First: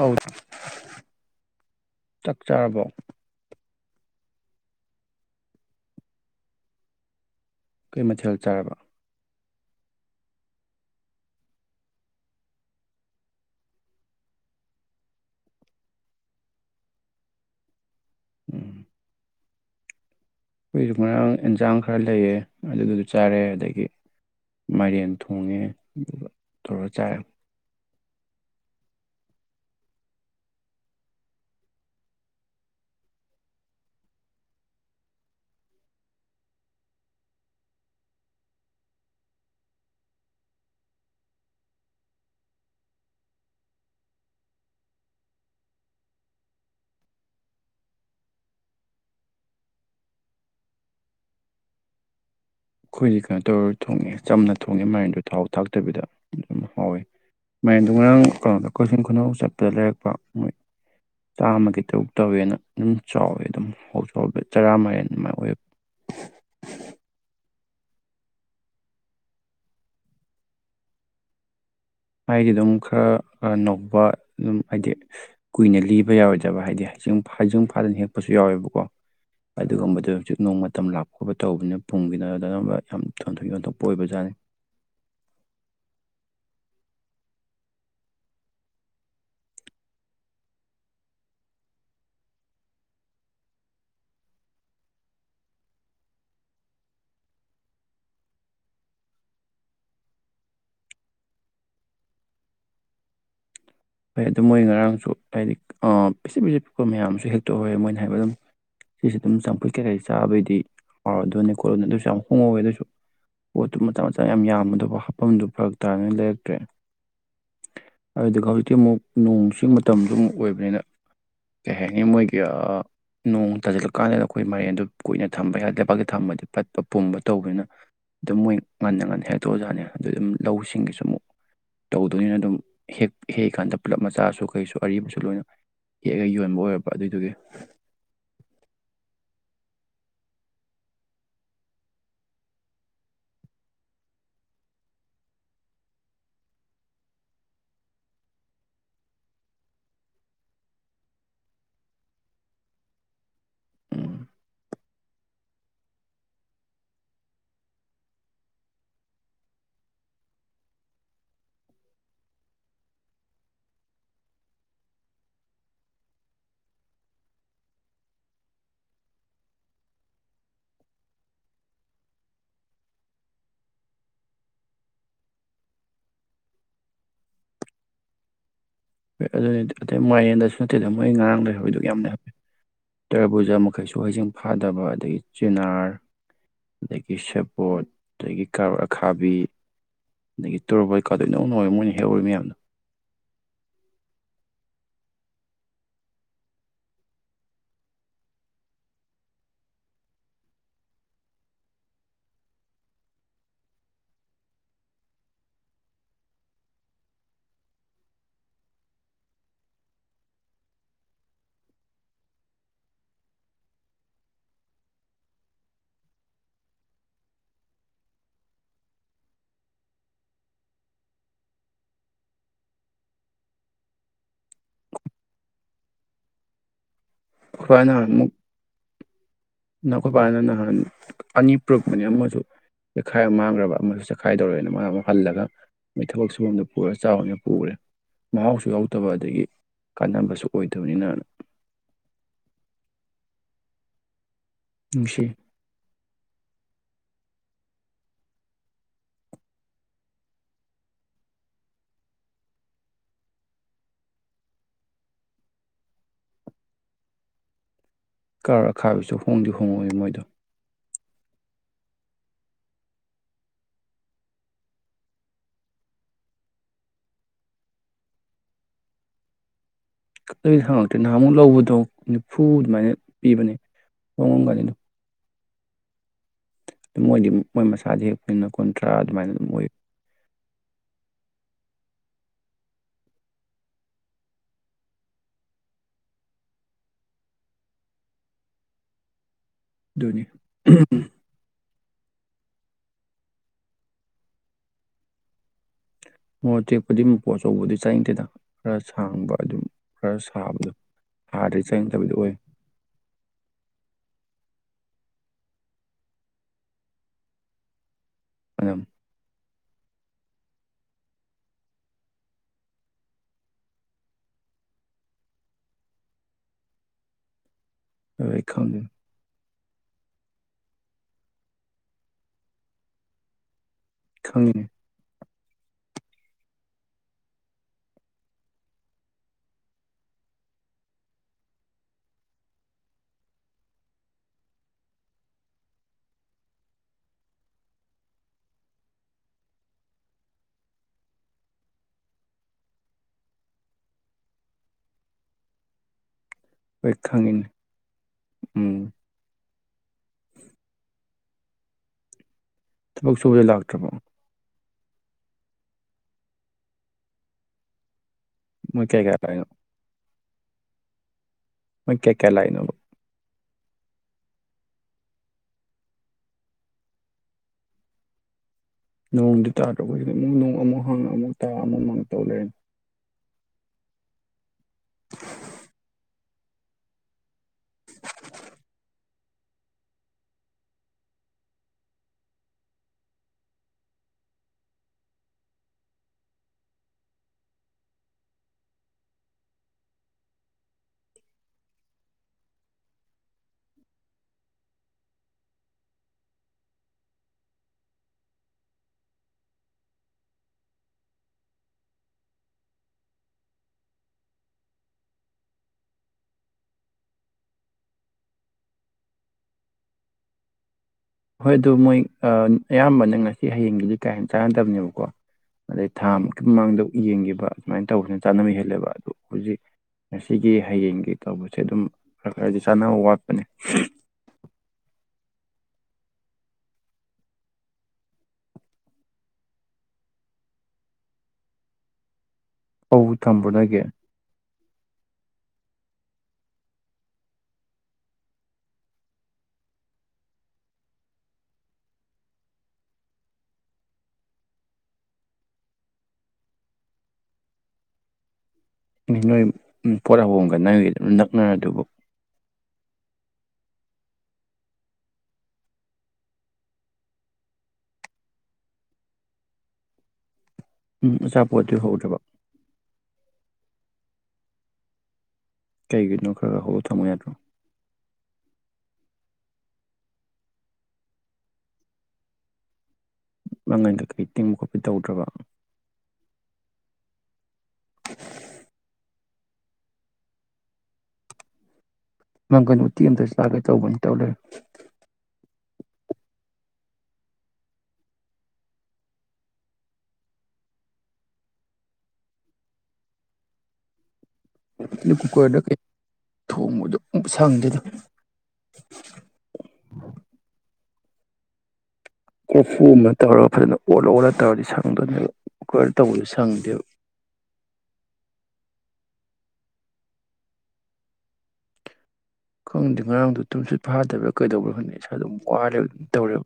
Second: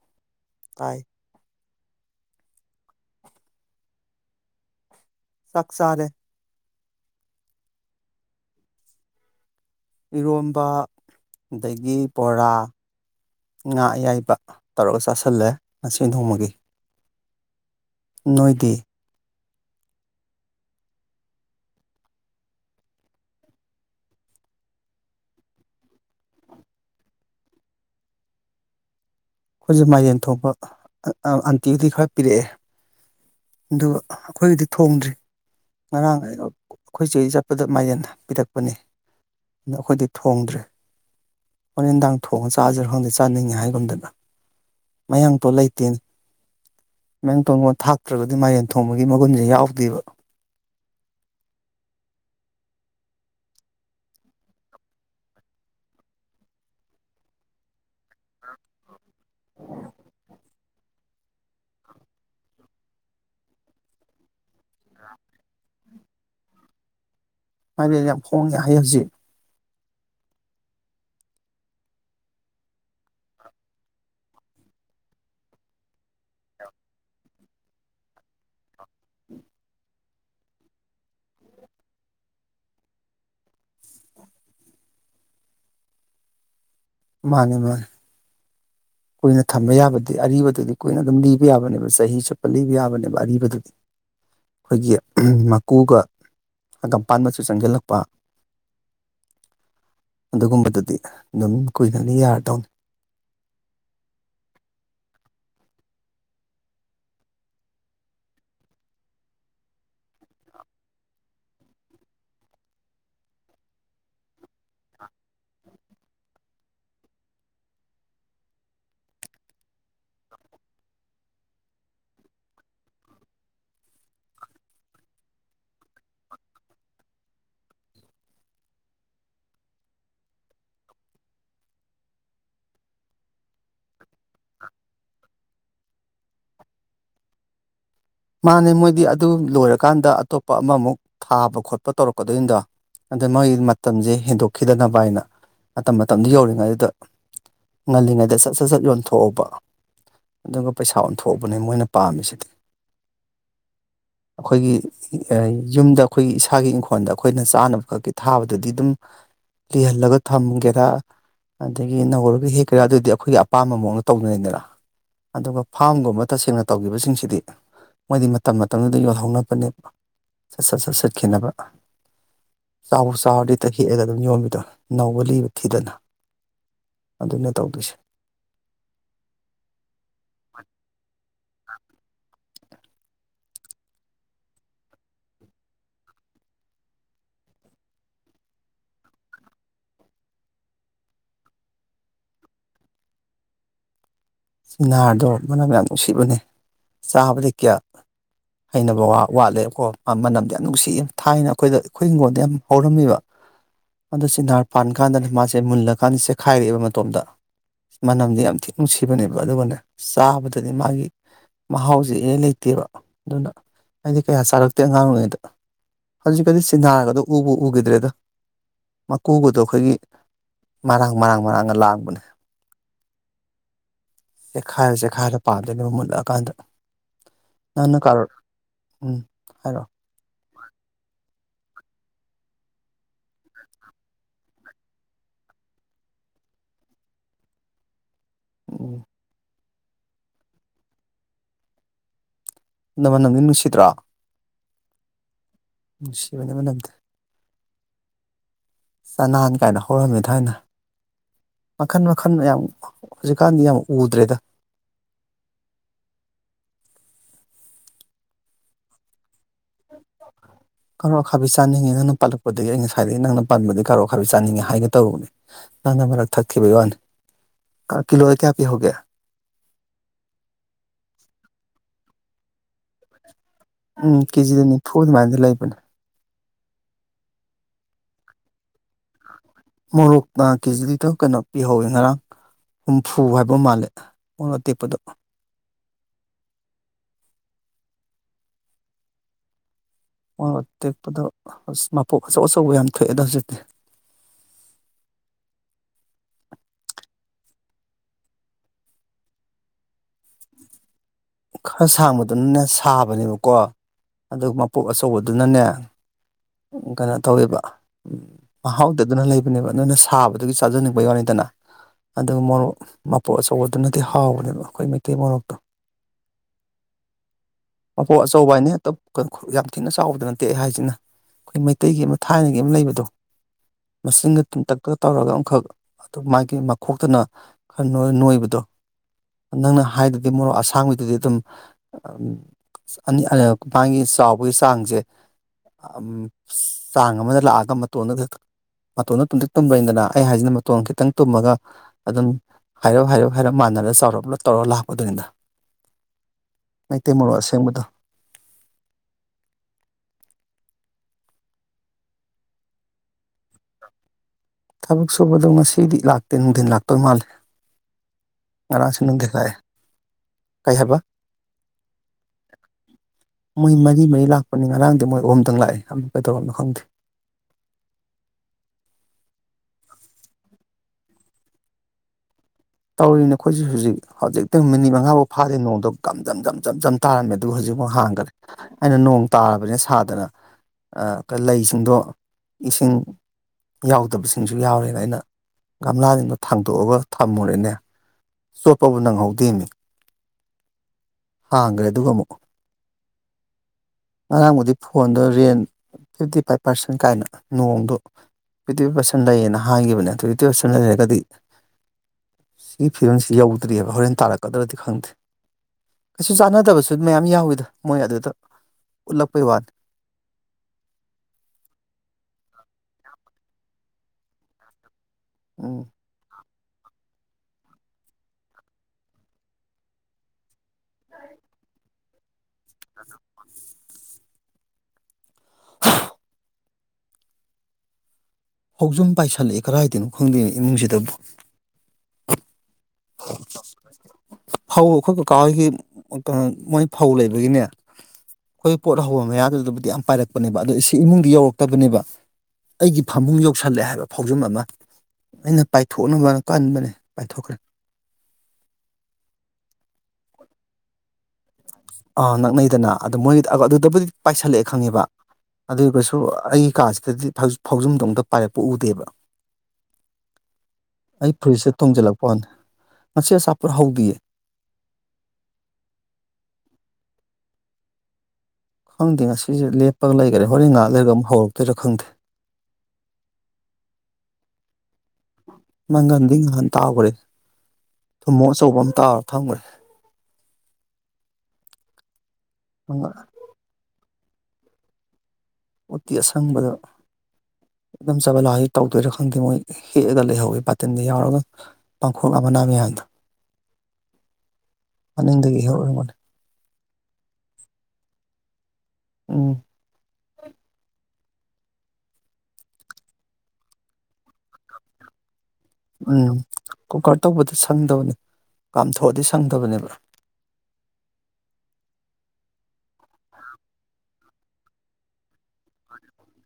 ꯑꯧ ꯇꯥꯏ ꯆꯥꯛ ꯆꯔꯕꯣ ꯁꯛ ꯁꯥꯔꯦ ꯀꯩ ꯃꯊꯦꯜ ꯆꯥꯔꯕ ꯏꯔꯣꯝꯕ ꯑꯗꯒꯤ ꯕꯣꯔꯥ ꯉꯥ ꯑꯌꯥꯏꯕ ꯇꯧꯔꯒ ꯆꯥꯁꯤꯜꯂꯦ ꯉꯁꯤ ꯅꯣꯡꯃꯒꯤ ꯅꯣꯏꯗꯤ ꯎꯝ ꯑꯩꯈꯣꯏꯁꯨ ꯉꯥꯡ ꯑꯦꯟꯁꯥꯡ ꯈꯔ ꯂꯩꯑ ꯑꯗꯨꯗꯨꯁꯨ ꯆꯥꯔꯦ ꯑꯗꯨꯗꯒꯤ ꯃꯥꯏꯔꯦꯟ ꯊꯣꯡꯉꯦ ꯑꯗꯨꯒ ꯇꯧꯔꯒ ꯆꯥꯏꯔꯦ ꯑꯩꯈꯣꯏꯁꯦ ꯃꯥꯏꯔꯦꯟ ꯊꯣꯡꯕ ꯑꯟꯇꯤ ꯍꯣꯏꯗꯩ ꯈꯔ ꯄꯤꯔꯛꯑꯦ ꯑꯗꯨꯒ ꯑꯩꯈꯣꯏꯒꯤꯗꯤ ꯊꯣꯡꯗ꯭ꯔꯤ ꯉꯔꯥꯡ ꯑꯩꯈꯣꯏ ꯆꯦ ꯍꯣꯏ ꯆꯠꯄꯗ ꯃꯥꯏꯌꯦꯟ ꯄꯤꯔꯛꯄꯅꯤ ꯑꯩꯈꯣꯏꯗꯤ ꯊꯣꯡꯗ꯭ꯔꯦ ꯍꯣꯔꯦꯟꯗꯥꯡ ꯊꯣꯡꯉꯒ ꯆꯥꯁꯤꯔ ꯈꯪꯗꯦ ꯆꯥꯅꯤꯡꯉꯦ ꯍꯥꯏꯒꯨꯝꯗꯅ ꯃꯌꯥꯡꯇꯣ ꯂꯩꯇꯦ ꯃꯌꯥꯡꯇꯣꯟꯉꯣꯟ ꯊꯥꯛꯇ꯭ꯔꯒꯗꯤ ꯃꯔꯟ ꯊꯣꯡꯕꯒꯤ ꯃꯒꯨꯟꯁꯦ ꯌꯥꯎꯗ꯭ꯦꯕ ꯑꯩꯈꯣꯏꯗꯤ ꯀꯩꯅꯣ ꯇꯧꯔ ꯊꯣꯡꯉꯦ ꯆꯝꯅ ꯊꯣꯡꯉꯦ ꯃꯥꯏꯔꯦꯟꯗꯣ ꯊꯥꯎ ꯊꯥꯛꯇꯕꯤꯗ ꯑꯗꯨꯝ ꯍꯥꯎꯋꯦ ꯃꯥꯏꯔꯦꯟꯗꯣ ꯉꯔꯥꯡ ꯀꯩꯅꯣꯗ ꯀꯣꯏ ꯈꯨꯅꯧ ꯆꯠꯄꯗ ꯂꯩꯔꯛꯄ ꯃꯣꯏ ꯆꯥꯝꯃꯒꯤ ꯇꯔꯨꯛ ꯇꯧꯋꯦꯅ ꯑꯗꯨꯝ ꯆꯥꯎꯋꯦ ꯑꯗꯨꯝ ꯍꯧꯥꯎꯕ ꯆꯔꯥꯃꯔꯤꯦꯜ ꯑꯗꯨꯃꯥꯏ ꯑꯣꯏꯕ ꯍꯥꯏꯗꯤ ꯌꯥꯝ ꯍꯣꯡꯉꯦ ꯍꯥꯏ ꯍꯧꯖꯤꯛ ꯍꯥꯏꯗꯤ ꯑꯗꯨꯝ ꯈꯔ ꯅꯧꯕ ꯑꯗꯨꯝ ꯍꯥꯏꯗꯤ ꯀꯨꯏꯅ ꯂꯤꯕ ꯌꯥꯔꯣꯏꯗꯕ ꯍꯥꯏꯗꯤ ꯍꯤꯡ ꯍꯩꯖꯤꯡ ꯐꯥꯗꯅ ꯍꯦꯛꯄꯁꯨ ꯌꯥꯎꯋꯦꯕꯀꯣ ꯑꯗꯨꯒꯨꯝꯕꯗꯣ ꯍꯧꯖꯤꯛ ꯅꯣꯡ ꯃꯇꯝ ꯂꯥꯞꯄ ꯈꯣꯠꯄ ꯇꯧꯕꯅꯤꯅ ꯄꯨꯡꯒꯤꯅꯝꯕ ꯌꯥꯝ ꯌꯣꯟꯊꯣꯛ ꯌꯣꯟꯊꯣꯛꯄ ꯑꯣꯏꯕꯖꯥꯠꯅꯤ ꯃꯥꯅꯦ ꯃꯥꯅꯦ ꯀꯨꯏꯅ ꯊꯝꯕ ꯌꯥꯕꯗꯤ ꯑꯔꯤꯕꯗꯨꯗꯤ ꯀꯨꯏꯅ ꯑꯗꯨꯝ ꯂꯤꯕ ꯌꯥꯕꯅꯦꯕ ꯆꯍꯤ ꯆꯠꯄ ꯂꯤꯕ ꯌꯥꯕꯅꯦꯕ ꯑꯔꯤꯕꯗꯨꯗꯤ ꯑꯩꯈꯣꯏꯒꯤ ꯃꯀꯨꯒꯒꯝꯄ ꯃꯆꯨ ꯆꯪꯁꯤꯜꯂꯛꯄ ꯑꯗꯨꯒꯨꯝꯕꯗꯨꯗꯤ ꯑꯗꯨꯝ ꯀꯨꯏꯅ ꯂꯤ ꯌꯥꯔꯗꯧꯅꯤ ꯍꯩ ꯑꯗꯨ ꯃꯣꯏ ꯉꯔꯥꯡꯁꯨ ꯍꯥꯏꯗꯤ ꯄꯤꯁꯤꯛ ꯄꯤꯆꯤꯠ ꯄꯤꯛꯄ ꯃꯌꯥꯝꯁꯨ ꯍꯦꯛꯇ ꯑꯣꯏꯦ ꯃꯣꯏꯅ ꯍꯥꯏꯕ ꯑꯗꯨꯝ ꯁꯤꯁꯦ ꯑꯗꯨꯝ ꯆꯝꯐꯨꯠ ꯀꯩꯀꯩ ꯆꯥꯕꯩꯗꯤ ꯍꯥꯎꯔꯗꯣꯏꯅꯤ ꯈꯣꯠꯂꯅꯤ ꯑꯗꯨꯁꯨ ꯌꯥꯝ ꯍꯣꯡꯍꯧꯋꯦ ꯑꯗꯨꯁꯨ ꯄꯣꯠꯇꯨ ꯃꯆꯥ ꯃꯆꯥ ꯌꯥꯝ ꯌꯥꯝꯃꯗꯕ ꯍꯥꯐꯝꯗꯨ ꯐꯔꯛ ꯇꯥꯔꯒꯅ ꯂꯩꯔꯛꯇ꯭ꯔꯦ ꯑꯗꯨꯗꯨ ꯍꯧꯖꯤꯛ ꯍꯧꯖꯤꯛꯇꯤ ꯑꯃꯨꯛ ꯅꯣꯡꯁꯤ ꯃꯇꯝꯁꯨ ꯑꯃꯨꯛ ꯑꯣꯏꯕꯅꯤꯅ ꯀꯩ ꯍꯥꯏꯅꯤ ꯃꯣꯏꯒꯤ ꯅꯣꯡ ꯇꯥꯁꯤꯜꯂꯀꯥꯟꯗ ꯑꯩꯈꯣꯏ ꯃꯔꯦꯟꯗꯨ ꯀꯨꯏꯅ ꯊꯝꯕ ꯌꯥ ꯂꯩꯕꯥꯛꯇ ꯊꯝꯕꯗꯤ ꯄꯠꯄ ꯄꯨꯝꯕ ꯇꯧꯕꯅꯤꯅ ꯑꯗꯨꯝ ꯃꯣꯏ ꯉꯟꯅ ꯉꯟꯅ ꯍꯥꯏꯗꯣ ꯑꯣꯖꯥꯠꯅꯤ ꯑꯗꯨ ꯑꯗꯨꯝ ꯂꯧꯁꯤꯡꯒꯤꯁꯨ ꯑꯃꯨꯛ ꯇꯧꯗꯣꯏꯅꯤꯅ ꯑꯗꯨꯝ ꯍꯦꯛ ꯍꯦꯛꯀꯥꯟꯗ ꯄꯨꯜꯂꯞ ꯃꯆꯥꯁꯨ ꯀꯩꯁꯨ ꯑꯔꯤꯕꯁꯨ ꯂꯣꯏꯅ ꯍꯦꯛꯑꯒ ꯌꯣꯟꯕ ꯑꯣꯏꯔꯕ ꯑꯗꯨꯏꯗꯨꯒꯤ ꯃꯥꯅꯦ ꯃꯣꯏꯗꯤ ꯑꯗꯨ ꯂꯣꯏꯔꯀꯥꯟꯗ ꯑꯇꯣꯞꯄ ꯑꯃꯃꯨꯛ ꯊꯥꯕ ꯈꯣꯠꯄ ꯇꯧꯔꯛꯀꯗꯣꯏꯅꯤꯗꯣ ꯑꯗ ꯃꯣꯏ ꯃꯇꯝꯁꯦ ꯍꯦꯟꯗꯣꯛꯈꯤꯗꯅꯕ ꯍꯥꯏꯅ ꯃꯇꯝ ꯃꯇꯝꯗꯨ ꯌꯧꯔꯤꯉꯩꯗꯨꯗ ꯉꯜꯂꯤꯉꯩꯗ ꯁꯠ ꯁꯠ ꯁꯠ ꯌꯣꯟꯊꯣꯛꯑꯕ ꯑꯗꯨꯒ ꯄꯩꯁꯥ ꯑꯣꯟꯊꯣꯛꯑꯕꯅꯦ ꯃꯣꯏꯅ ꯄꯥꯝꯃꯤꯁꯤꯗꯤ ꯎꯝ ꯑꯩꯈꯣꯏꯒꯤ ꯌꯨꯝꯗ ꯑꯩꯈꯣꯏꯒꯤ ꯏꯁꯥꯒꯤ ꯏꯪꯈꯣꯜꯗ ꯑꯩꯈꯣꯏꯅ ꯆꯥꯅꯕ ꯈꯛꯀꯤ ꯊꯥꯕꯗꯗꯤ ꯑꯗꯨꯝ ꯂꯤꯍꯜꯂꯒ ꯊꯝꯒꯦꯔꯥ ꯑꯗꯒꯤ ꯅꯧꯔꯒ ꯍꯦꯛꯀꯦꯔꯥ ꯑꯗꯨꯗꯤ ꯑꯩꯈꯣꯏꯒꯤ ꯑꯄꯥꯝꯕ ꯃꯑꯣꯡꯅ ꯇꯧꯅꯩꯗꯅ ꯑꯗꯨꯒ ꯐꯥꯝꯒꯨꯝꯕ ꯇꯁꯦꯡꯅ ꯇꯧꯈꯤꯕꯁꯤꯡꯁꯤꯗꯤ ꯃꯣꯏꯗꯤ ꯃꯇꯝ ꯃꯇꯝꯗꯨꯗ ꯌꯣꯜꯍꯧꯅꯕꯅꯦꯕ ꯁꯠ ꯁꯠ ꯁꯠ ꯁꯠꯈꯤꯅꯕ ꯆꯥꯎ ꯆꯥꯎꯔꯗꯤ ꯇꯈꯤꯑꯒ ꯑꯗꯨꯝ ꯌꯣꯟꯕꯤꯗꯣ ꯅꯧꯕ ꯂꯤꯕ ꯊꯤꯗꯅ ꯑꯗꯨꯅ ꯇꯧꯗꯣꯏꯁꯦ ꯍꯣꯏ ꯑꯗꯨꯅꯤꯗꯤ ꯑꯇꯩ ꯃꯌꯦꯟꯗꯁꯨ ꯅꯠꯇꯦꯗ ꯃꯣꯏ ꯉꯥꯔꯥꯡ ꯂꯩꯔ ꯑꯩꯣꯏꯗꯨꯛ ꯌꯥꯝꯅꯦ ꯇꯔꯕꯨꯖꯥ ꯃꯈꯩꯁꯨ ꯍꯩꯁꯤꯡ ꯐꯥꯗꯕ ꯑꯗꯒꯤ ꯆꯦꯅꯥꯔ ꯑꯗꯒꯤ ꯁꯦꯄꯣꯠ ꯑꯗꯒꯤ ꯀꯔꯣꯠ ꯈꯥꯕꯤ ꯑꯗꯒꯤ ꯇꯣꯔꯕꯠꯀꯥꯗꯣꯏꯅꯧ ꯅꯋꯦ ꯃꯣꯏꯅ ꯍꯩꯛꯍꯧꯔꯤ ꯃꯌꯥꯝꯗꯣ ꯆꯤꯍꯔꯗꯣ ꯃꯅꯝ ꯌꯥꯝ ꯅꯨꯡꯁꯤꯕꯅꯦ ꯆꯥꯕꯗ ꯀꯌꯥ ꯍꯩꯅꯕ ꯋꯥꯠꯂꯦꯕꯀꯣ ꯃꯥ ꯃꯅꯝꯗꯤ ꯌꯥꯝ ꯅꯨꯡꯁꯤ ꯌꯥꯝ ꯊꯥꯏꯅ ꯑꯩꯈꯣꯏꯗ ꯑꯩꯈꯣꯏ ꯍꯤꯡꯒꯣꯜꯗ ꯌꯥꯝ ꯍꯧꯔꯝꯃꯤꯕ ꯑꯗ ꯆꯤꯍꯥꯔ ꯄꯥꯟꯕꯥꯟ ꯀꯥꯟꯗꯅ ꯃꯥꯁꯦ ꯃꯨꯜꯂꯀꯥꯟꯗ ꯆꯦꯛꯈꯥꯏꯔꯛꯑꯦꯕ ꯃꯇꯣꯝꯗ ꯃꯅꯝꯗꯤ ꯌꯥꯝ ꯊꯤ ꯅꯨꯡꯁꯤ ꯊꯈꯤꯕꯅꯦꯕ ꯑꯗꯨꯒꯅꯦ ꯆꯥꯕꯗꯗꯤ ꯃꯥꯒꯤ ꯃꯍꯥꯎꯁꯦ ꯏꯔꯩ ꯂꯩꯇꯦꯕ ꯑꯗꯨꯅ ꯑꯩꯗꯤ ꯀꯌꯥ ꯆꯥꯔꯛꯇꯦ ꯑꯉꯥꯡ ꯑꯣꯏꯔꯤꯉꯩꯗ ꯍꯧꯖꯤꯛꯄꯗꯤ ꯆꯤꯟꯟꯅꯔꯒꯗꯣ ꯎꯕ ꯎꯈꯤꯗ꯭ꯔꯦꯗ ꯃꯀꯨꯕꯗꯣ ꯑꯩꯈꯣꯏꯒꯤ ꯃꯔꯥꯡ ꯃꯔꯥꯡ ꯃꯔꯥꯡꯅ ꯂꯥꯡꯕꯅꯦ ꯆꯦꯈꯥꯏꯔ ꯆꯦꯈꯥꯏꯔ ꯄꯥꯝꯗꯣꯏꯅꯦ ꯃ ꯃꯨꯜꯂꯛꯑꯀꯥꯟꯗ ꯍꯅ ꯅꯪꯅ ꯃ ꯀꯥꯔꯣꯠ ꯎꯝ ꯍꯥꯏꯔꯣ ꯅꯈꯣ ꯄꯥꯟꯕꯅ ꯅ ꯑꯅꯤꯄ꯭ꯔꯨꯞꯄꯅꯦ ꯑꯃꯁꯨ ꯆꯈꯥꯏ ꯑꯃ ꯃꯥꯡꯈ꯭ꯔꯕ ꯑꯃꯁꯨ ꯆꯈꯥꯏꯗꯧꯔꯦꯅ ꯃꯥ ꯑꯃ ꯍꯜꯂꯒ ꯃ ꯊꯕꯛ ꯁꯨꯕꯗ ꯄꯨꯔꯒ ꯆꯥꯎꯅ ꯄꯨꯔꯦ ꯃꯍꯥꯎꯁꯨ ꯎꯝ ꯌꯥꯎꯗꯕ ꯑꯗꯒꯤ ꯀꯥꯟꯅꯕꯁꯨ ꯑꯣꯏꯗꯕꯅꯤꯅ ꯅꯃ ꯅꯪꯒꯤ ꯅꯨꯡꯁꯤꯗ꯭ꯔꯥ ꯁꯤ ꯁꯤꯕꯅꯦ ꯑꯃꯅꯗ ꯆꯅꯥꯟ ꯀꯥꯏꯅ ꯍꯧꯔꯝꯃꯦ ꯊꯃꯅ ꯃꯈꯟ ꯃꯈꯜ ꯌꯥꯝ ꯍꯧꯖꯤꯛꯀꯥꯟꯗꯤ ꯌꯥꯝ ꯎꯗ꯭ꯔꯦꯗ ꯀꯧꯔ ꯈꯥꯏꯕꯁꯨ ꯍꯣꯡꯗꯤ ꯍꯣꯡꯉꯛꯏꯦ ꯃꯣꯏꯗꯣ ꯀꯔ ꯑꯈꯥꯕꯤ ꯆꯥꯅꯤꯡꯉꯤ ꯅꯪꯅ ꯄꯥꯜꯂꯛꯄꯗꯒꯤ ꯑꯩ ꯉꯁꯥꯏꯗꯒꯤ ꯅꯪꯅ ꯄꯥꯟꯕꯗꯒꯤ ꯀꯔꯛ ꯑꯈꯥꯕꯤ ꯆꯥꯅꯤꯡꯉꯦ ꯍꯥꯏꯒ ꯇꯧꯔꯨꯕꯅꯦ ꯅꯪꯅ ꯃꯔꯛ ꯊꯛꯈꯤꯕꯒꯤ ꯋꯥꯅꯤ ꯀꯤꯂꯣꯗ ꯀꯌꯥ ꯄꯤꯍꯧꯒꯦ ꯍꯪꯉꯛꯇ꯭ꯔꯦ ꯅꯍꯥꯟ ꯑꯃꯨꯛ ꯂꯧꯕꯗꯣ ꯅꯤꯐꯨ ꯑꯗꯨꯃꯥꯏꯅ ꯄꯤꯕꯅꯦ ꯎꯝ ꯍꯣꯡꯉꯝꯒꯅꯤ ꯀꯖꯤꯗꯅꯤ ꯑꯗꯨꯝ ꯐꯨꯜ ꯃꯥꯏ ꯂꯩ ꯄꯨꯅ ꯃꯣꯏꯗꯤ ꯃꯣꯏ ꯃꯁꯥꯗꯤ ꯍꯦꯛ ꯄꯨꯨꯟꯅ ꯀꯨꯟꯊ꯭ꯔꯥ ꯑꯗꯨꯃꯥꯏꯅ ꯑꯗꯨꯝ ꯑꯣꯏ ꯃꯣꯔꯣꯛ ꯀꯦꯖꯤꯗꯗ ꯀꯩꯅꯣ ꯄꯤꯍꯧꯋꯦ ꯉꯔꯥꯡ ꯍꯨꯝꯐꯨ ꯍꯥꯏꯕ ꯃꯥꯜꯂꯦ ꯑꯣ ꯑꯇꯦꯛꯄꯗ ꯑꯗꯨꯅꯤ ꯑꯣ ꯑꯦꯛꯄꯗ ꯃꯄꯣꯛ ꯑꯆꯧ ꯑꯆꯧꯕ ꯌꯥꯝ ꯊꯣꯛꯑꯦꯗ ꯍꯧꯖꯤꯛꯇꯤ ꯃꯣꯔ ꯑ ꯇꯦꯛꯄꯗꯤ ꯃꯄꯣ ꯑꯆꯧꯕꯗꯨ ꯆꯪꯗꯦꯗ ꯈꯔ ꯁꯥꯡꯕ ꯑꯗꯨꯝ ꯈꯔ ꯁꯥꯕꯗꯣ ꯍꯥꯔꯗꯤ ꯈꯔ ꯆꯪꯗꯕꯤꯗꯣ ꯑꯣꯏ ꯁꯥꯡꯕꯗꯨꯅꯅꯦ ꯁꯥꯕꯅꯦꯕꯀꯣ ꯑꯗꯨ ꯄꯣꯛ ꯑꯆꯧꯕꯗꯨꯅꯅꯦ ꯀꯩꯅꯣ ꯇꯧꯋꯦꯕ ꯎ ꯃꯅꯝ ꯍꯥꯎꯗ ꯑꯗꯨꯅ ꯂꯩ ꯅꯦꯕ ꯅꯣꯏꯅ ꯁꯥꯕꯗꯨꯒꯤ ꯆꯥꯖꯅꯤꯡꯕꯩ ꯋꯥꯅꯤꯗꯅ ꯑꯗꯨꯒ ꯃꯣꯔꯣꯛ ꯃꯄꯣꯠ ꯑꯆꯧꯕꯗꯨꯅꯗꯤ ꯍꯥꯎꯕꯅꯦꯕ ꯑꯩꯈꯣꯏ ꯃꯩꯇꯩ ꯃꯣꯔꯣꯛꯇꯣ ꯃꯄꯣ ꯑꯗꯨ ꯑꯩ ꯑꯆꯧꯕ ꯍꯥꯏꯅꯦꯦ ꯈꯪꯗꯦ ꯌꯥꯝ ꯊꯤꯅ ꯆꯥꯎꯕꯗ ꯅꯠꯇ ꯇꯦꯛ ꯍꯥꯏꯁꯤꯅ ꯑꯩꯈꯣꯏ ꯃꯩꯇꯩꯒꯤ ꯑꯃ ꯊꯥꯏꯅꯒꯤ ꯑꯃ ꯂꯩꯕꯗꯣ ꯃꯁꯤꯡꯒ ꯈꯪꯉꯤꯅꯦ ꯇꯤꯟꯇꯛꯀ ꯇꯧꯔꯒ ꯑꯃ ꯛ ꯑꯗꯨ ꯃꯥꯒꯤ ꯃꯈꯣꯛꯇꯅ ꯈ ꯅꯣꯏꯕꯗꯣ ꯅꯪꯅ ꯍꯥꯏꯗꯗꯤ ꯃꯣꯔꯣꯛ ꯑꯁ ꯊꯥꯡꯕꯗꯨꯗꯤ ꯑꯗꯨꯝ ꯑꯅꯤ ꯑꯃꯥꯡꯒꯤ ꯆꯥꯎꯕꯒꯤ ꯆꯥꯡꯁꯦ ꯆꯥꯡ ꯑꯃꯗ ꯂꯥꯛꯑꯒ ꯃꯇꯣꯟꯗ ꯈꯤ ꯃꯇꯣꯟꯗ ꯇꯨꯝꯇꯛ ꯇꯨꯝꯗꯣꯏꯅꯤꯗꯅ ꯑꯩ ꯍꯥꯏꯁꯤꯅ ꯃꯇꯣꯟ ꯈꯤꯇꯪ ꯇꯨꯝꯃꯒ ꯑꯗꯨꯝ ꯍꯥꯏꯔꯞ ꯍꯥꯏꯔꯞ ꯍꯥꯏꯔꯞ ꯃꯥꯟꯅꯔ ꯆꯥꯎꯔꯞꯂ ꯇꯧꯔꯒ ꯂꯥꯛꯄꯗꯨꯅꯤꯗ ꯍꯣꯏ ꯃꯩꯇꯩ ꯃꯔꯣꯛ ꯈꯪꯉꯤꯅꯦ ꯑꯁꯦꯡꯕꯗ ꯎꯝ ꯊꯃꯛ ꯁꯗ ꯂꯥꯛꯇ꯭ꯔꯕ ꯊꯕꯛ ꯁꯨꯕꯗꯣ ꯉꯁꯤꯗꯤ ꯂꯥꯛꯇꯦ ꯅꯨꯡꯊꯜ ꯂꯥꯛꯇꯣꯏ ꯃꯥꯜꯂꯦ ꯃꯣꯏ ꯉꯔꯥꯡ ꯀꯌꯥ ꯁꯅꯨꯝ ꯀꯌꯥ ꯂꯥꯛꯏꯅꯣ ꯊꯀꯥꯏ ꯀꯥꯏ ꯍꯥꯏꯕ ꯑꯣꯀꯦ ꯑꯣ ꯀꯦ ꯂꯥꯏꯅꯕ ꯃꯣꯏ ꯃꯔꯤ ꯃꯔꯤ ꯂꯥꯛꯄꯅꯤ ꯉꯔꯥꯡꯗꯤ ꯃꯣꯏ ꯑꯍꯨꯝꯗꯪ ꯂꯥꯛꯑꯦ ꯑꯃ ꯀꯩꯗꯧꯔꯝꯅꯣ ꯈꯪꯗꯦ ꯅꯣꯡꯗꯤ ꯇꯥꯗ꯭ꯔꯒꯤ ꯑꯃꯨꯛꯣꯡ ꯑꯃꯨꯛ ꯍꯪꯉꯛ ꯑꯃꯨꯛ ꯇꯥ ꯑꯃꯨꯛ ꯍꯉꯛ ꯇꯧ ꯂꯩꯔꯅꯤ ꯇꯧꯔꯤꯅꯦ ꯑꯩꯈꯣꯏꯁꯨ ꯍꯧꯖꯤꯛ ꯍꯧꯖꯤꯛꯇꯪ ꯃꯤꯅꯤꯠ ꯃꯉꯥꯐꯥꯎ ꯐꯥꯗꯦ ꯅꯣꯡꯗꯣ ꯒꯝꯖꯝ ꯒꯝ ꯖꯝ ꯖꯝ ꯇꯥꯔꯝꯃꯦ ꯑꯗꯨ ꯍꯧꯖꯤꯛꯐꯥꯎ ꯍꯥꯡꯈ꯭ꯔꯦ ꯑꯩꯅ ꯅꯣꯡ ꯇꯥꯔꯕꯅꯤ ꯁꯥꯗꯅ ꯂꯩꯁꯤꯡꯗꯣ ꯏꯁꯤꯡ ꯌꯥꯎꯗꯕꯁꯤꯡꯁꯨ ꯌꯥꯎꯔꯦꯅ ꯑꯩꯅ ꯒꯝꯂꯥꯁꯤꯡꯗꯣ ꯊꯥꯡꯗꯣꯛꯑꯒ ꯃꯨꯔꯦꯅꯦ ꯆꯣꯠꯄꯕꯨ ꯅꯪꯍꯧꯗꯦꯅꯤ ꯍꯥꯡꯈ꯭ꯔꯦ ꯑꯗꯨꯒ ꯑꯃꯨꯛ ꯉꯔꯥꯡꯕꯨꯗꯤ ꯐꯣꯟꯗ ꯔꯦꯟ ꯐꯤꯞꯇꯤ ꯐꯥꯏꯚ ꯄꯥꯔꯁꯦꯟ ꯀꯥꯏꯅ ꯅꯣꯡꯗꯣ ꯐꯤꯞꯇꯤ ꯐꯥꯏꯚ ꯄꯥꯔꯁꯦꯟ ꯂꯩꯌꯦꯅ ꯍꯥꯡꯈꯤꯕꯅꯦ ꯐꯤꯞꯇꯤꯚ ꯄꯥꯔꯁꯦꯟ ꯂꯩꯔꯒꯗꯤ ꯁꯤꯒꯤ ꯐꯤꯕꯝꯁꯤ ꯌꯧꯗ꯭ꯔꯤꯑꯕ ꯍꯣꯔꯦꯟ ꯇꯥꯔꯛꯀꯗ꯭ꯔꯗꯤ ꯈꯪꯗꯦ ꯀꯩꯁꯨ ꯆꯥꯟꯅꯗꯕꯁꯨ ꯃꯌꯥꯝ ꯌꯥꯎꯋꯤꯗ ꯃꯣꯏ ꯑꯗꯨꯗ ꯎꯠꯂꯛꯄꯩ ꯋꯥꯅꯤ ꯍꯣꯏ ꯑꯗꯨ ꯃꯣꯏ ꯑꯌꯥꯝꯕꯅꯪ ꯉꯁꯤ ꯍꯌꯦꯡꯒꯤꯗꯤ ꯀꯥ ꯍꯟꯅ ꯆꯥꯟꯅꯗꯕꯅꯦꯕꯀꯣ ꯎꯝ ꯑꯗꯩ ꯊꯥꯝ ꯃꯃꯥꯡꯗ ꯌꯦꯡꯈꯤꯕ ꯑꯗꯨꯃꯥꯏꯅ ꯇꯧꯕꯁꯤꯅ ꯆꯥꯟꯅꯅꯕ ꯍꯦꯜꯂꯦꯕ ꯑꯗꯨꯣ ꯍꯧꯖꯤꯛ ꯉꯁꯤꯒꯤ ꯍꯌꯦꯡꯒꯤ ꯇꯧꯕꯁꯦ ꯑꯗꯨꯝ ꯈꯔꯗꯤ ꯁꯥꯟꯅꯕ ꯋꯥꯠꯄꯅꯦ ꯍꯧꯖꯨꯝ ꯄꯥꯏꯁꯤꯜꯂꯛꯑꯦ ꯀꯗꯥꯏꯗꯅꯣ ꯈꯪꯗꯣꯏꯅꯦ ꯏꯃꯨꯡꯁꯤꯗꯕꯨ ꯐꯧ ꯊꯝꯕ꯭ꯔꯣ ꯅꯣꯏꯒꯤ ꯐꯧ ꯑꯩꯈꯣꯏ ꯀꯀꯥ ꯑꯩꯒꯤ ꯃꯣꯏ ꯐꯧ ꯂꯩꯕꯒꯤꯅꯦ ꯑꯩꯈꯣꯏ ꯄꯣꯠ ꯍꯧꯕ ꯃꯌꯥꯗꯨꯗꯕꯨꯗꯤ ꯌꯥꯝ ꯄꯥꯏꯔꯛꯄꯅꯦꯕ ꯑꯗꯣ ꯁꯤ ꯏꯃꯨꯡꯗꯤ ꯌꯧꯔꯛꯇꯕꯅꯦꯕ ꯑꯩꯒꯤ ꯐꯃꯨꯡ ꯌꯧꯁꯜꯂꯦ ꯍꯥꯏꯕ ꯐꯧꯖꯝ ꯑꯃ ꯑꯩꯅ ꯄꯥꯏꯊꯣꯛꯅꯕꯅ ꯀꯟꯕꯅꯦ ꯄꯥꯏꯊꯣꯛꯈ꯭ꯔꯦ ꯅꯣꯏ ꯄꯣꯠ ꯑꯍꯣꯡ ꯑꯃꯒ ꯅꯪꯣꯏꯒꯤ ꯑꯗꯨꯝ ꯅꯛꯅꯔ ꯑꯗꯨꯕꯨ ꯑꯥ ꯅꯛꯅꯩꯗꯅ ꯑꯣ ꯃꯣꯏ ꯑꯗꯨꯗꯕꯨꯗꯤ ꯄꯥꯏꯁꯜꯂꯛꯑꯦ ꯈꯪꯉꯦꯕ ꯑꯗꯨ ꯑꯣꯏꯔꯒꯁꯨ ꯑꯩꯒꯤ ꯀꯥꯁꯤꯗꯗꯤ ꯐꯥꯎꯖꯨꯝꯗꯣ ꯑꯝꯇ ꯄꯥꯏꯔꯛꯄ ꯎꯗꯦꯕ ꯎꯝ ꯑꯩ ꯑꯆꯥꯄꯣꯠꯇꯤ ꯐꯨꯔꯤꯁꯇ ꯍꯧꯗ꯭ꯔꯕ ꯊꯣꯡꯖꯤꯜꯂꯛꯄꯅꯦ ꯃꯁꯤ ꯑꯁꯥꯄꯍꯥꯎꯗꯤꯌꯦ ꯀꯩꯒꯤꯅꯣ ꯈꯔ ꯍꯧꯕ ꯊꯝꯃꯨ ꯌꯥꯗ꯭ꯔꯣ ꯈꯪꯗꯦ ꯉꯁꯤꯁꯨꯦ ꯂꯦꯞꯄꯒ ꯂꯩꯈꯔꯦ ꯍꯣꯔꯦꯟ ꯉꯍꯥꯛ ꯂꯩꯔꯒ ꯑꯃꯨꯛ ꯍꯧꯔꯛꯇꯣꯏꯔꯥ ꯈꯪꯗꯦ ꯃꯪꯒꯟ ꯀꯩꯀꯩ ꯇꯤꯡꯕ ꯈꯣꯠꯄ ꯇꯧꯗ꯭ꯔꯕ ꯅꯪꯒꯥꯟꯗꯤ ꯉꯍꯥꯟ ꯇꯥꯈ꯭ꯔꯦ ꯊꯨꯝꯃꯣ ꯑꯆꯧꯕ ꯑꯃ ꯇꯥꯕ ꯐꯪꯈ꯭ꯔꯦ ꯃꯪꯒꯟ ꯎꯇꯤ ꯑꯃꯝꯇꯁꯨ ꯆꯥꯥꯛꯒꯦ ꯇꯧꯕꯅꯤ ꯇꯧꯂ ꯎꯇꯤ ꯑꯁꯪꯕꯗ ꯏꯝ ꯆꯕ ꯂꯥꯁꯤ ꯇꯧꯗꯣꯏꯔꯥ ꯈꯪꯗꯦ ꯃꯣꯏ ꯍꯦꯛꯑꯒ ꯂꯩꯍꯧꯋꯤ ꯕꯇꯟꯗ ꯌꯥꯎꯔꯒ ꯄꯥꯡꯈꯣꯛꯂꯕꯅꯥ ꯃꯌꯥꯝꯗ ꯀꯨꯀꯔꯗ ꯀ ꯊꯣꯡꯃꯗꯣ ꯁꯪꯗꯗ ꯎꯝ ꯀꯣꯀꯨ ꯑꯃꯅ ꯇꯧꯔꯒ ꯐꯖꯅ ꯑꯣꯠꯂ ꯑꯣꯠꯂ ꯇꯧꯔꯗꯤ ꯁꯪꯗꯣꯏꯅꯦꯕ ꯀꯨꯀꯔ ꯇꯧꯕꯗꯨ ꯎꯝ ꯁꯪꯗꯦꯕ ꯀꯨꯀꯔ ꯇꯧꯕꯗ ꯁꯪꯗꯕꯅꯦ ꯀꯥꯝꯊꯣꯛꯑꯗꯤ ꯁꯪꯗꯕꯅꯦꯕ ꯈꯪꯗꯦ ꯉꯔꯥꯡꯗꯣ ꯇꯨꯝꯁꯨ ꯐꯥꯗꯕ꯭ꯔꯥ ꯀꯩꯗꯧꯕ꯭ꯔꯥ ꯈꯅꯤ ꯏꯁꯥ ꯑꯗꯨꯝ ꯋꯥꯔ ꯇꯧꯔꯨ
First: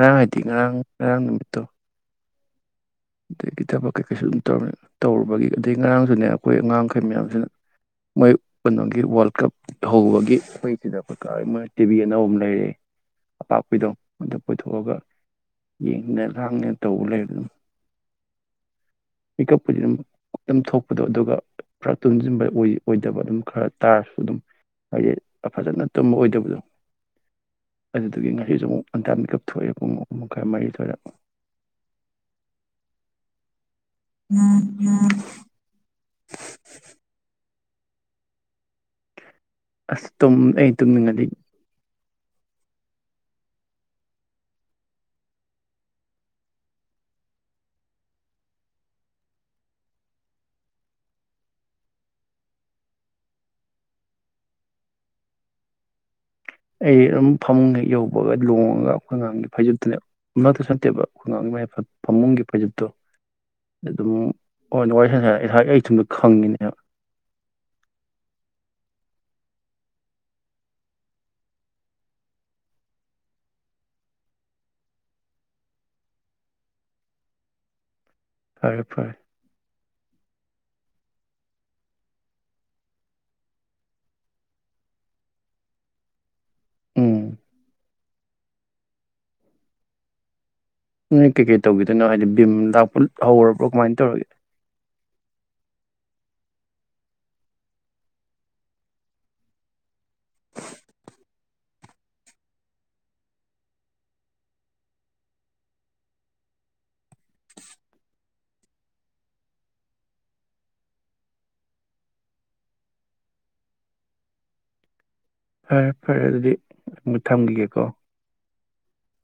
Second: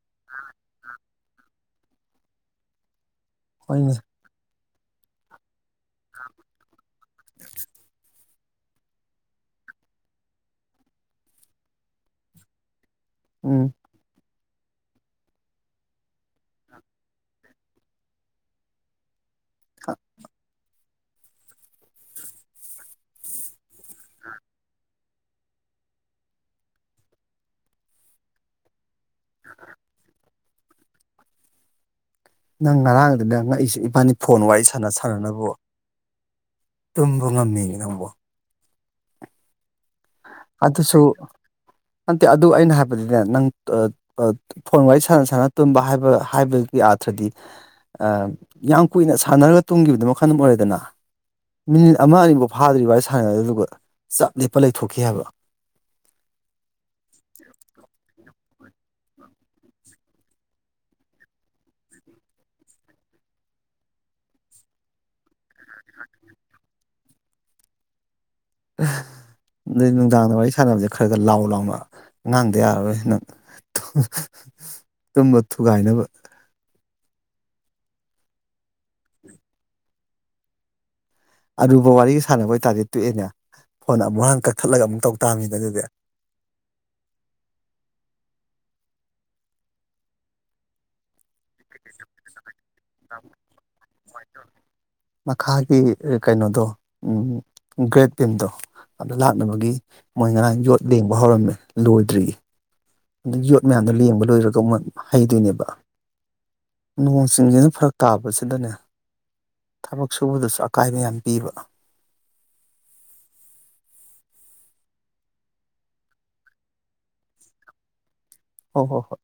ꯔꯥꯡ ꯍꯥꯏꯥꯏꯗꯤ ꯔ ꯔꯥꯡ ꯅꯨꯃꯤꯠꯇ ꯀꯈꯤꯗ ꯄꯛ ꯍꯣꯏꯅꯦ ꯀꯦ ꯀꯩꯁꯨ ꯇꯧꯔ ꯇꯧꯔꯨꯕꯒꯤ ꯑꯗꯩ ꯉꯔꯥꯡꯁꯨꯅꯦ ꯑꯩꯈꯣꯏ ꯑꯉꯥꯡꯈꯩ ꯃꯌꯥꯝꯁꯤꯅ ꯃꯣꯏ ꯀꯩꯅꯣꯒꯤ ꯋꯥꯔꯜ ꯀꯞ ꯍꯧꯕꯒꯤ ꯑꯩꯈꯣꯏꯁꯤꯗ ꯑꯩꯈꯣꯏ ꯀꯥ ꯃꯣꯏ ꯇꯤꯚꯤ ꯑꯅꯧꯕ ꯑꯃ ꯂꯩꯔꯛꯦ ꯑꯄꯥ ꯎꯝ ꯑꯈꯣꯏꯗꯣ ꯀꯣꯏꯊꯣꯛꯑꯒ ꯌꯦꯡꯗꯅ ꯍꯥꯡꯗꯅ ꯇꯧꯕ ꯂꯩꯔ ꯑꯗꯨꯝ ꯄꯤꯞ ꯑꯗꯨ ꯊꯣꯛ ꯗꯣ ꯑꯗꯨꯒ ꯄꯨꯔꯥ ꯇꯨꯁꯤꯟꯕ ꯑꯣꯏꯗꯕ ꯑꯗꯨꯝ ꯈꯔ ꯇꯥꯔꯁꯨ ꯑꯗꯨꯝ ꯍꯥꯏꯗꯤ ꯐꯖꯅ ꯇꯨꯝꯕ ꯑꯣꯏꯗꯕꯗꯣ ꯑꯗꯨꯗꯒꯤ ꯉꯁꯤꯁꯨ ꯑꯃꯨꯛ ꯑꯟꯇꯥꯃꯤꯛꯀꯞ ꯊꯣꯛꯑꯦ ꯄꯨꯡ ꯈꯔ ꯃꯔꯤꯊꯣꯏꯅ ꯅꯪ ꯉꯔꯥꯡ ꯑꯗꯨꯗ ꯅꯪ ꯉꯛ ꯑꯩꯁꯨ ꯏꯕꯥꯅꯤ ꯐꯣꯟ ꯋꯥꯔꯤ ꯁꯥꯟꯅ ꯁꯥꯟꯅꯅꯕ ꯅꯝꯕꯣ ꯑꯁ ꯇꯨꯨꯝ ꯑꯩ ꯇꯨꯝꯅꯤꯡꯉꯗꯤ ꯅꯟꯇꯦ ꯑꯗꯨ ꯑꯩꯅ ꯍꯥꯏꯕꯗꯨꯅꯦ ꯅꯪ ꯐꯣꯟ ꯋꯥꯔꯤ ꯁꯥꯟꯅ ꯁꯥꯟꯅ ꯇꯨꯝꯕ ꯍꯥꯏꯕ ꯍꯥꯏꯕꯒꯤ ꯑꯥꯊ꯭ꯔꯗꯤ ꯌꯥꯝ ꯀꯨꯏꯅ ꯁꯥꯟꯅꯔꯒ ꯇꯨꯝꯈꯤꯕꯗꯨ ꯃꯈꯜ ꯑꯃ ꯑꯣꯏꯔꯦꯗꯅ ꯃꯤꯅꯤꯠ ꯑꯃ ꯑꯅꯤꯐꯥꯎ ꯐꯥꯗ꯭ꯔꯤ ꯋꯥꯔꯤ ꯁꯥꯟꯅꯗꯨ ꯆꯞ ꯂꯦꯞꯄ ꯂꯩꯊꯣꯛꯈꯤ ꯍꯥꯏꯕ ꯑꯩ ꯑꯗꯨꯝ ꯐꯃꯨꯡ ꯌꯧꯕꯒ ꯂꯣꯡꯉꯒ ꯑꯩꯈꯣꯏ ꯑꯉꯥꯡꯒꯤ ꯐꯩꯖꯨꯞꯠꯇꯨꯅꯦ ꯑꯃꯛꯇ ꯅꯠꯇꯦꯕ ꯑꯩꯈꯣꯏ ꯑꯉꯥꯡꯒꯤ ꯐꯃꯨꯡꯒꯤ ꯐꯩꯖꯨꯞꯠꯇꯣ ꯑꯗꯨꯝ ꯑꯣꯏꯅ ꯋꯥꯔꯤ ꯁ ꯉꯥ ꯑꯩ ꯁꯨꯝꯗ ꯈꯪꯉꯤꯅꯦꯕ ꯑꯗꯩ ꯅꯨꯡꯗꯥꯡꯗ ꯋꯥꯔꯤ ꯁꯥꯟꯅꯕꯁꯦ ꯈꯔ ꯈ ꯂꯥꯎ ꯂꯥꯎꯅ ꯉꯥꯡꯗ ꯌꯥꯔꯔꯣꯏ ꯅꯪ ꯇꯨꯝꯕ ꯊꯨꯒꯥꯏꯅꯕ ꯐꯔꯦ ꯐꯔꯦ ꯑꯔꯨꯕ ꯋꯥꯔꯤꯒ ꯁꯥꯟꯅꯕ ꯑꯣꯏꯇꯥꯔꯗꯤ ꯇꯣꯛꯑꯦꯅꯦ ꯐꯣꯟ ꯑꯃꯨꯛ ꯍꯥꯟ ꯀꯛꯊꯠꯂꯒ ꯑꯃꯨꯛ ꯇꯧ ꯇꯥꯝꯃꯤꯅ ꯑꯗꯨꯗꯤ ꯎꯝ ꯀ ꯀꯦ ꯇꯧꯤꯗꯣꯏꯅꯣ ꯍꯥꯏꯗꯤ ꯚꯝ ꯂꯥꯛꯄ ꯍꯧꯔꯕ꯭ꯔꯣ ꯀꯃꯥꯏꯅ ꯇꯧꯔꯒꯦ ꯃꯈꯥꯒꯤ ꯀꯩꯅꯣꯗꯣ ꯒ꯭ꯔꯦꯠ ꯄꯤꯝꯗꯣ ꯑꯗ ꯂꯥꯛꯅꯕꯒꯤ ꯃꯣꯏ ꯉꯔꯥꯡ ꯌꯣꯠ ꯂꯦꯡꯕ ꯍꯧꯔꯝꯃꯦ ꯂꯣꯏꯗ꯭ꯔꯤꯌꯦ ꯑꯗ ꯌꯣꯠ ꯃꯌꯥꯝꯗꯣ ꯂꯦꯡꯕ ꯂꯣꯏꯔꯒ ꯑꯃꯨ ꯍꯩꯗꯣꯏꯅꯦꯕ ꯅꯣꯡ ꯆꯤꯡꯁꯤꯅ ꯐꯔꯛ ꯇꯥꯕꯁꯤꯗꯅꯦ ꯊꯕꯛ ꯁꯨꯕꯗꯁꯨ ꯑꯀꯥꯏꯕ ꯌꯥꯝ ꯄꯤꯕ ꯐꯔꯦ ꯐꯔꯦ ꯑꯗꯨꯗꯤ ꯑꯗꯨ ꯊꯝꯈꯤꯒꯦꯀꯣ ꯍ ꯍꯣꯏ ꯍꯣꯏ